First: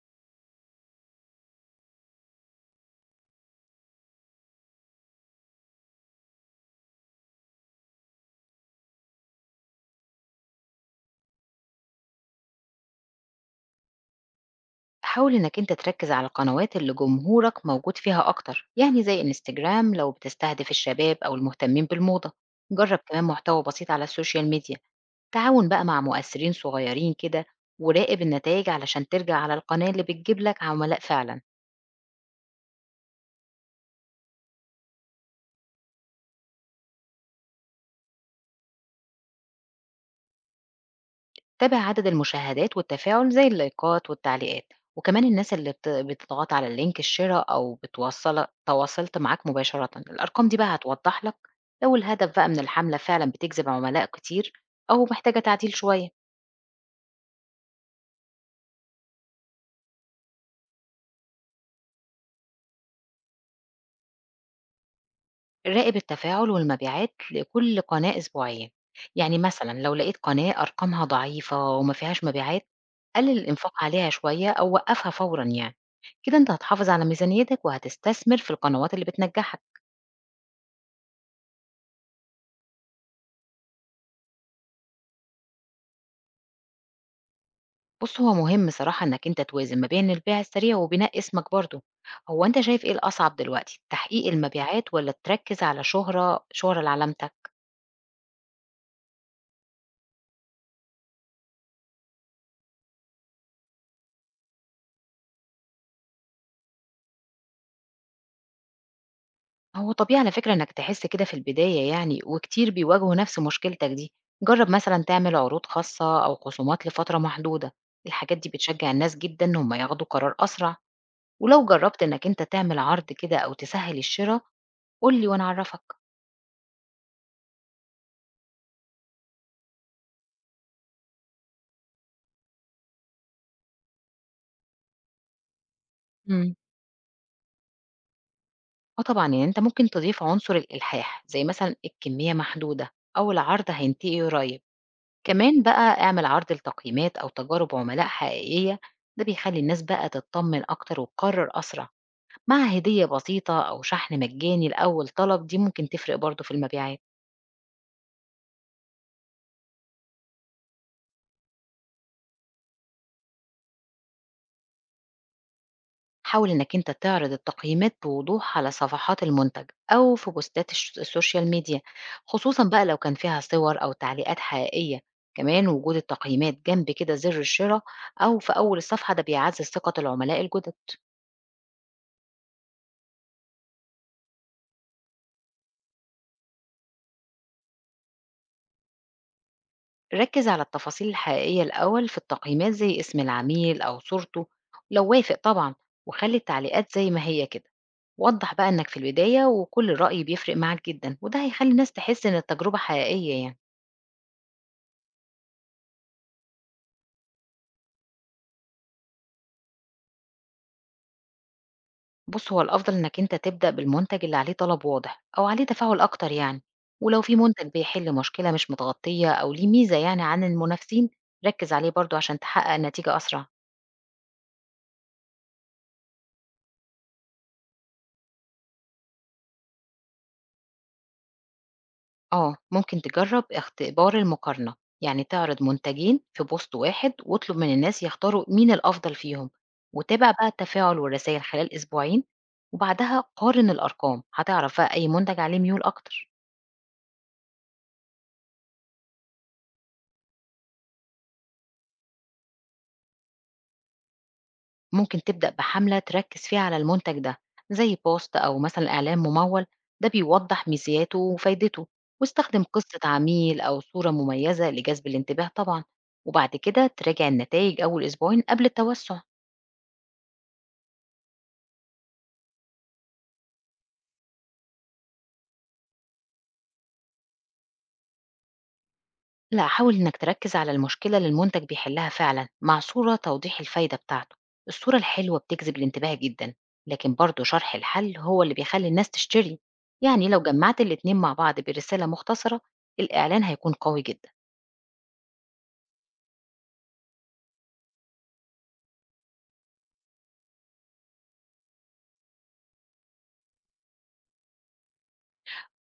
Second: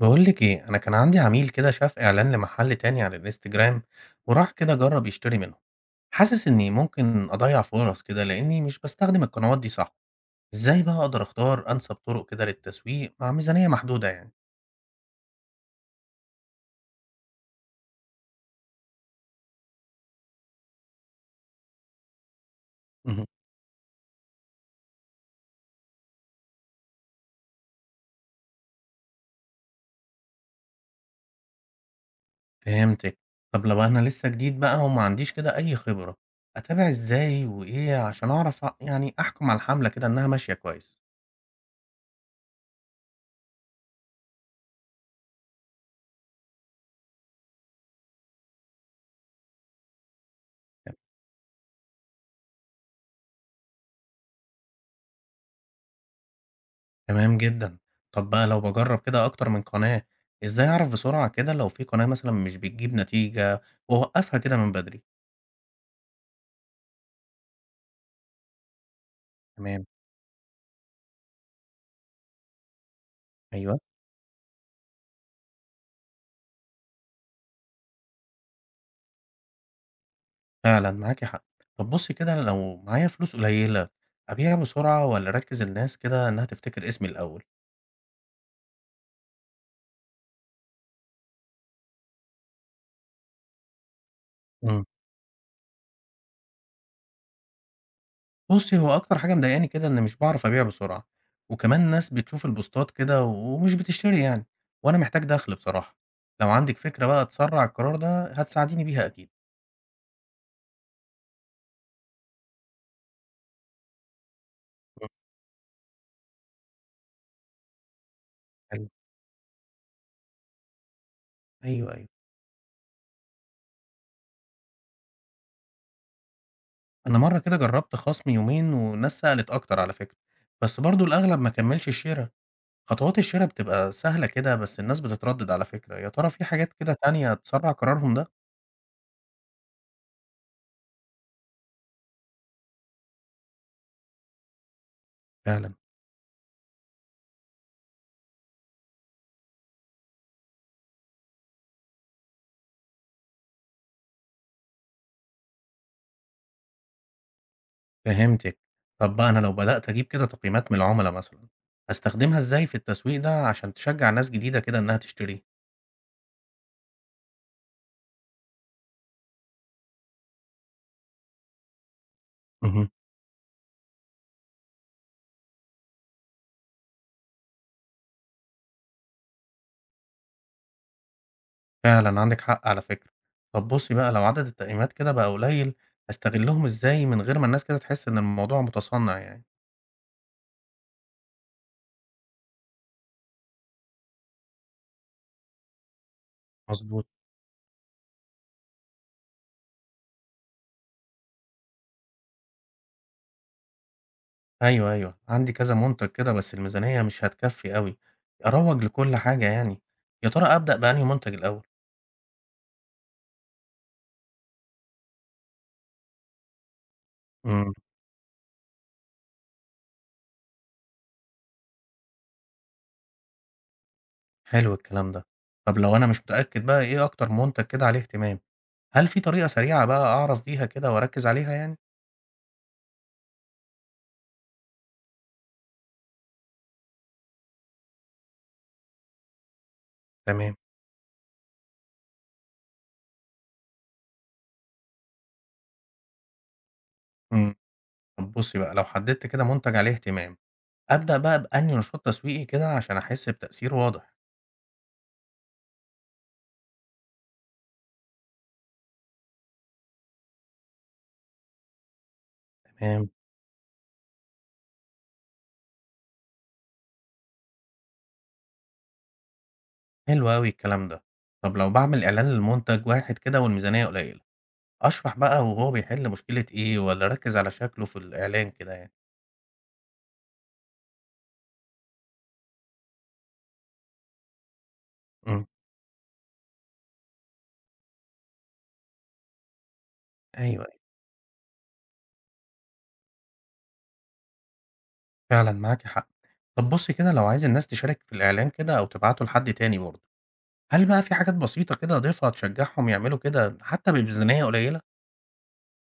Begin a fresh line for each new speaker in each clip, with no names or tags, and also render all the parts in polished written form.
باقول لِك إيه، أنا كان عندي عميل كده شاف إعلان لمحل تاني على الإنستجرام، وراح كده جرّب يشتري منهم. حاسس إني ممكن أضيّع فرص كده لإني مش باستخدم القنوات دي صح. إزاي بقى أقدر أختار أنسب طرق كده للتسويق مع ميزانية محدودة يعني؟
حاول إنك أنت تركز على القنوات اللي جمهورك موجود فيها أكتر، يعني زي انستجرام لو بتستهدف الشباب أو المهتمين بالموضة. جرب كمان
اهم.
محتوى بسيط على السوشيال ميديا. تعاون بقى مع مؤثرين صغيرين كده، وراقب النتائج علشان ترجع على القناة اللي بتجيب لك عملاء فعلا.
فهمتِك. طب لو أنا لسه جديد بقى وما عنديش كده أي خبرة، أتابع إزاي وإيه عشان أعرف أ يعني أحكم على الحملة كده إنها ماشية كويس؟
تابع عدد المشاهدات والتفاعل زي اللايكات والتعليقات، وكمان الناس اللي بتضغط على اللينك الشراء أو بتوصل تواصلت معاك مباشرة. الأرقام دي بقى هتوضح لك لو الهدف بقى من الحملة فعلا بتجذب عملاء كتير أو محتاجة تعديل شوية.
تمام جدًا. طب بقى لو باجرّب كده أكتر من قناة، إزاي أعرف بسرعة كده لو في قناة مثلًا مش بتجيب نتيجة وأوقّفها كده من بدري؟
راقب التفاعل والمبيعات لكل قناة أسبوعيا، يعني مثلا
تمام،
لو لقيت قناة أرقامها ضعيفة وما فيهاش مبيعات، قلل
أيوه،
الإنفاق عليها شوية أو وقفها فورا يعني. كده أنت هتحافظ على ميزانيتك وهتستثمر في القنوات اللي بتنجحك.
فعلًا معاكِ حق. طب بُصّي كده لو معايا فلوس قليلة، أبيع بسرعة والّا أركّز الناس كده إنها تفتكر اسمي الأول؟
بُص، هو مهم صراحة إنك أنت توازن ما بين البيع السريع وبناء اسمك برضه. هو أنت شايف إيه الأصعب دلوقتي، تحقيق
إمم.
المبيعات والّا تركّز على شهرة لعلامتك؟
بُصّي، هو أكتر حاجة مضايقاني كده إني مش باعرف أبيع بسرعة، وكمان الناس بتشوف البوستات كده ومش بتشتري يعني، وأنا محتاج دخْل بصراحة. لو عندِك فكرة بقى تسرّع القرار ده هتساعديني بيها أكيد.
هو طبيعي على فكرة إنك تحس كده في البداية يعني، وكتير بيواجهوا نفس مشكلتك دي. جرّب مثلًا
إمم،
تعمل عروض خاصة أو خصومات لفترة محدودة، الحاجات دي
حلو.
بتشجع الناس جدًا إن هم ياخدوا قرار أسرع، ولو
أيوه،
جرّبت
أيوه.
إنك أنت تعمل عرض كده أو تسهّل الشرا، قُل لي وأنا أعرّفك.
أنا مرّة كده جرّبت خصم يومين والناس سألت أكتر على فكرة، بس برضه الأغلب ما كمّلش الشِرا، خطوات الشِرا بتبقى سهلة كده بس الناس بتتردّد على فكرة، يا ترى في
إمم.
حاجات كده تانية تسرّع قرارهم ده؟
آه طبعًا، يعني أنت ممكن تضيف عنصر الإلحاح، زي مثلًا الكمية محدودة أو العرض هينتهي قريب. كمان
فعلًا،
بقى اعمل عرض لتقييمات أو تجارب عملاء حقيقية، ده بيخلي الناس بقى تتطمن أكتر وتقرر أسرع، مع هدية بسيطة أو شحن مجاني لأول طلب دي ممكن تفرق برضه في المبيعات.
فهمتِك. طب بقى أنا لو بدأت أجيب كده تقييمات من العُملا مثلًا، أستخدمها إزاي في التسويق ده عشان تشجّع ناس جديدة كده إنّها تشتري؟
حاول إنك أنت تعرض التقييمات بوضوح على صفحات المنتج أو في بوستات السوشيال ميديا، خصوصا بقى
اهم،
لو كان فيها صور أو تعليقات حقيقية. كمان وجود التقييمات جنب كده زر الشراء أو في أول الصفحة، ده بيعزز ثقة العملاء الجدد.
فعلًا عندِك حق على فكرة. طب بُصّي بقى لو عدد التقييمات كده بقى قليّل، أستغلّهم إزاي من غير ما الناس كده تحس إن الموضوع متصنّع يعني؟
ركز على التفاصيل الحقيقية الأول في التقييمات زي اسم العميل أو صورته لو وافق طبعا، وخلي التعليقات
مضبوط.
زي ما هي كده. وضح بقى إنك في البداية وكل رأي بيفرق معاك جدا، وده هيخلي الناس تحس إن التجربة حقيقية يعني.
أيوه، أيوه، عندي كذا منتج كده بس الميزانية مش هتكفّي أوي، أروّج لكل حاجة يعني، يا ترى أبدأ بأنهي منتج الأول؟
بُص، هو الأفضل إنك أنت تبدأ بالمنتج اللي عليه طلب واضح أو عليه تفاعل أكتر يعني، ولو في منتج
إمم،
بيحل مشكلة مش متغطية أو ليه ميزة يعني عن المنافسين، ركز عليه برضه عشان تحقق نتيجة أسرع.
حلو الكلام ده، طب لو أنا مش متأكد بقى إيه أكتر منتج كده عليه اهتمام، هل في طريقة سريعة بقى أعرف بيها كده وأركّز عليها يعني؟
آه، ممكن تجرب اختبار المقارنة، يعني تعرض منتجين في بوست واحد واطلب من الناس يختاروا مين الأفضل فيهم، وتابع بقى
تمام.
التفاعل والرسايل خلال أسبوعين. وبعدها قارن الأرقام، هتعرف بقى أي منتج عليه ميول أكتر.
إمم، طب بُصّي بقى، لو حددت كده منتج عليه اهتمام، أبدأ بقى بأنهي نشاط تسويقي كده عشان أحس بتأثير واضح؟
ممكن تبدأ بحملة تركز فيها على المنتج ده، زي بوست أو مثلا إعلان ممول، ده بيوضح ميزاته وفايدته. واستخدم قصة
تمام.
عميل أو صورة مميزة لجذب الانتباه طبعا. وبعد كده تراجع النتائج أول أسبوعين قبل التوسع.
حلو أوي الكلام ده، طب لو باعمل إعلان لمنتج واحد كده والميزانية قليلة، أشرح بقى وهو بيحل مشكلة إيه والّا أركّز على شكله في الإعلان كده يعني؟
لا، حاول إنك تركز على المشكلة اللي المنتج بيحلها فعلا مع صورة توضيح الفايدة بتاعته. الصورة الحلوة
إمم.
بتجذب الانتباه جدا، لكن برضه شرح الحل هو اللي بيخلي الناس تشتري يعني. لو
أيوه، أيوه
جمعت الاتنين مع بعض برسالة مختصرة، الإعلان هيكون قوي جدا.
فعلًا معاكِ حق. طب بُصّي كده لو عايز الناس تشارك في الإعلان كده أو تبعته لحد تاني برضه، هل بقى في حاجات بسيطة كده أضيفها تشجّعهم يعملوا كده حتى بميزانية قليلة؟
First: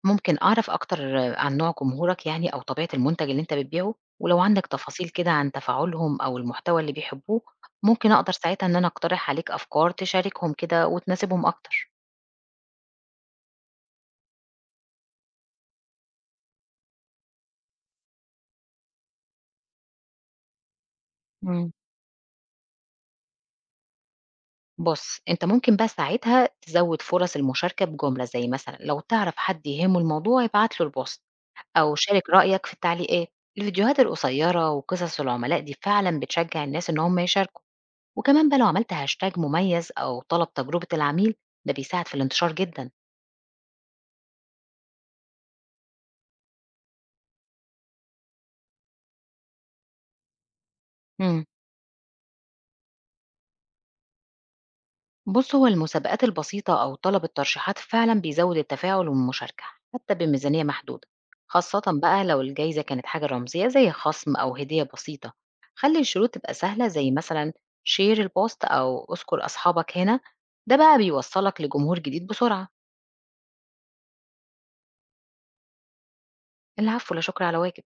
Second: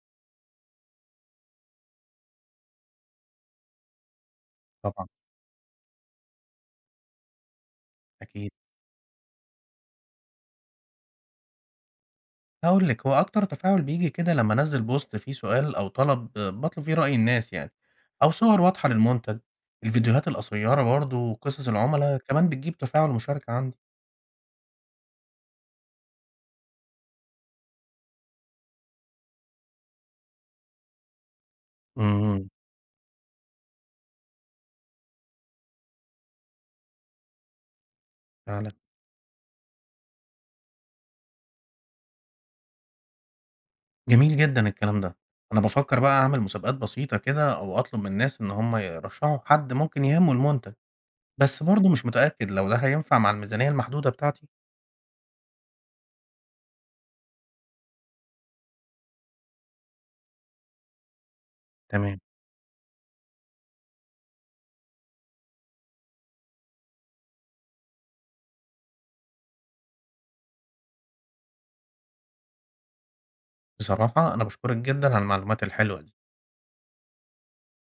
ممكن أعرف أكتر عن نوع جمهورك يعني أو طبيعة المنتج اللي أنت بتبيعه، ولو عندك
طبعًا.
تفاصيل كده عن تفاعلهم أو المحتوى اللي بيحبوه، ممكن أقدر
أكيد.
ساعتها إن أنا أقترح عليك أفكار تشاركهم كده وتناسبهم أكتر.
هاقول لِك، هو أكتر تفاعل بييجي كده لمّا أنزّل بوست فيه سؤال أو طلب باطلب فيه رأي الناس يعني، أو صور واضحة للمنتج. الفيديوهات القصيّرة برضه وقصص
مم.
العُملا كمان بتجيب تفاعل ومشاركة عندي.
بص، أنت ممكن بقى ساعتها تزود فرص المشاركة بجملة زي مثلا لو تعرف حد يهمه الموضوع ابعت له البوست أو شارك
إمم.
رأيك في التعليقات. الفيديوهات القصيرة وقصص العملاء دي فعلا بتشجع الناس إن هم يشاركوا. وكمان بقى لو
فعلًا.
عملت هاشتاج مميز أو طلب تجربة العميل، ده بيساعد في الانتشار جدا.
جميل جدًا الكلام ده. أنا بافكّر بقى أعمل مسابقات بسيطة كده أو أطلب من الناس إن هم يرشّحوا حد ممكن يهمه المنتج،
امم.
بس برضه مش متأكد لو ده هينفع مع الميزانية المحدودة بتاعتي.
بص، هو المسابقات البسيطة أو طلب الترشيحات فعلا بيزود التفاعل والمشاركة حتى بميزانية محدودة، خاصة
تمام.
بقى لو الجايزة كانت حاجة رمزية زي خصم أو هدية بسيطة. خلي الشروط تبقى سهلة زي مثلا شير البوست أو اذكر أصحابك هنا، ده بقى بيوصلك لجمهور جديد بسرعة.
بصراحة أنا باشكرك جدًا على المعلومات الحلوة دي.
العفو، لا شكر على واجب.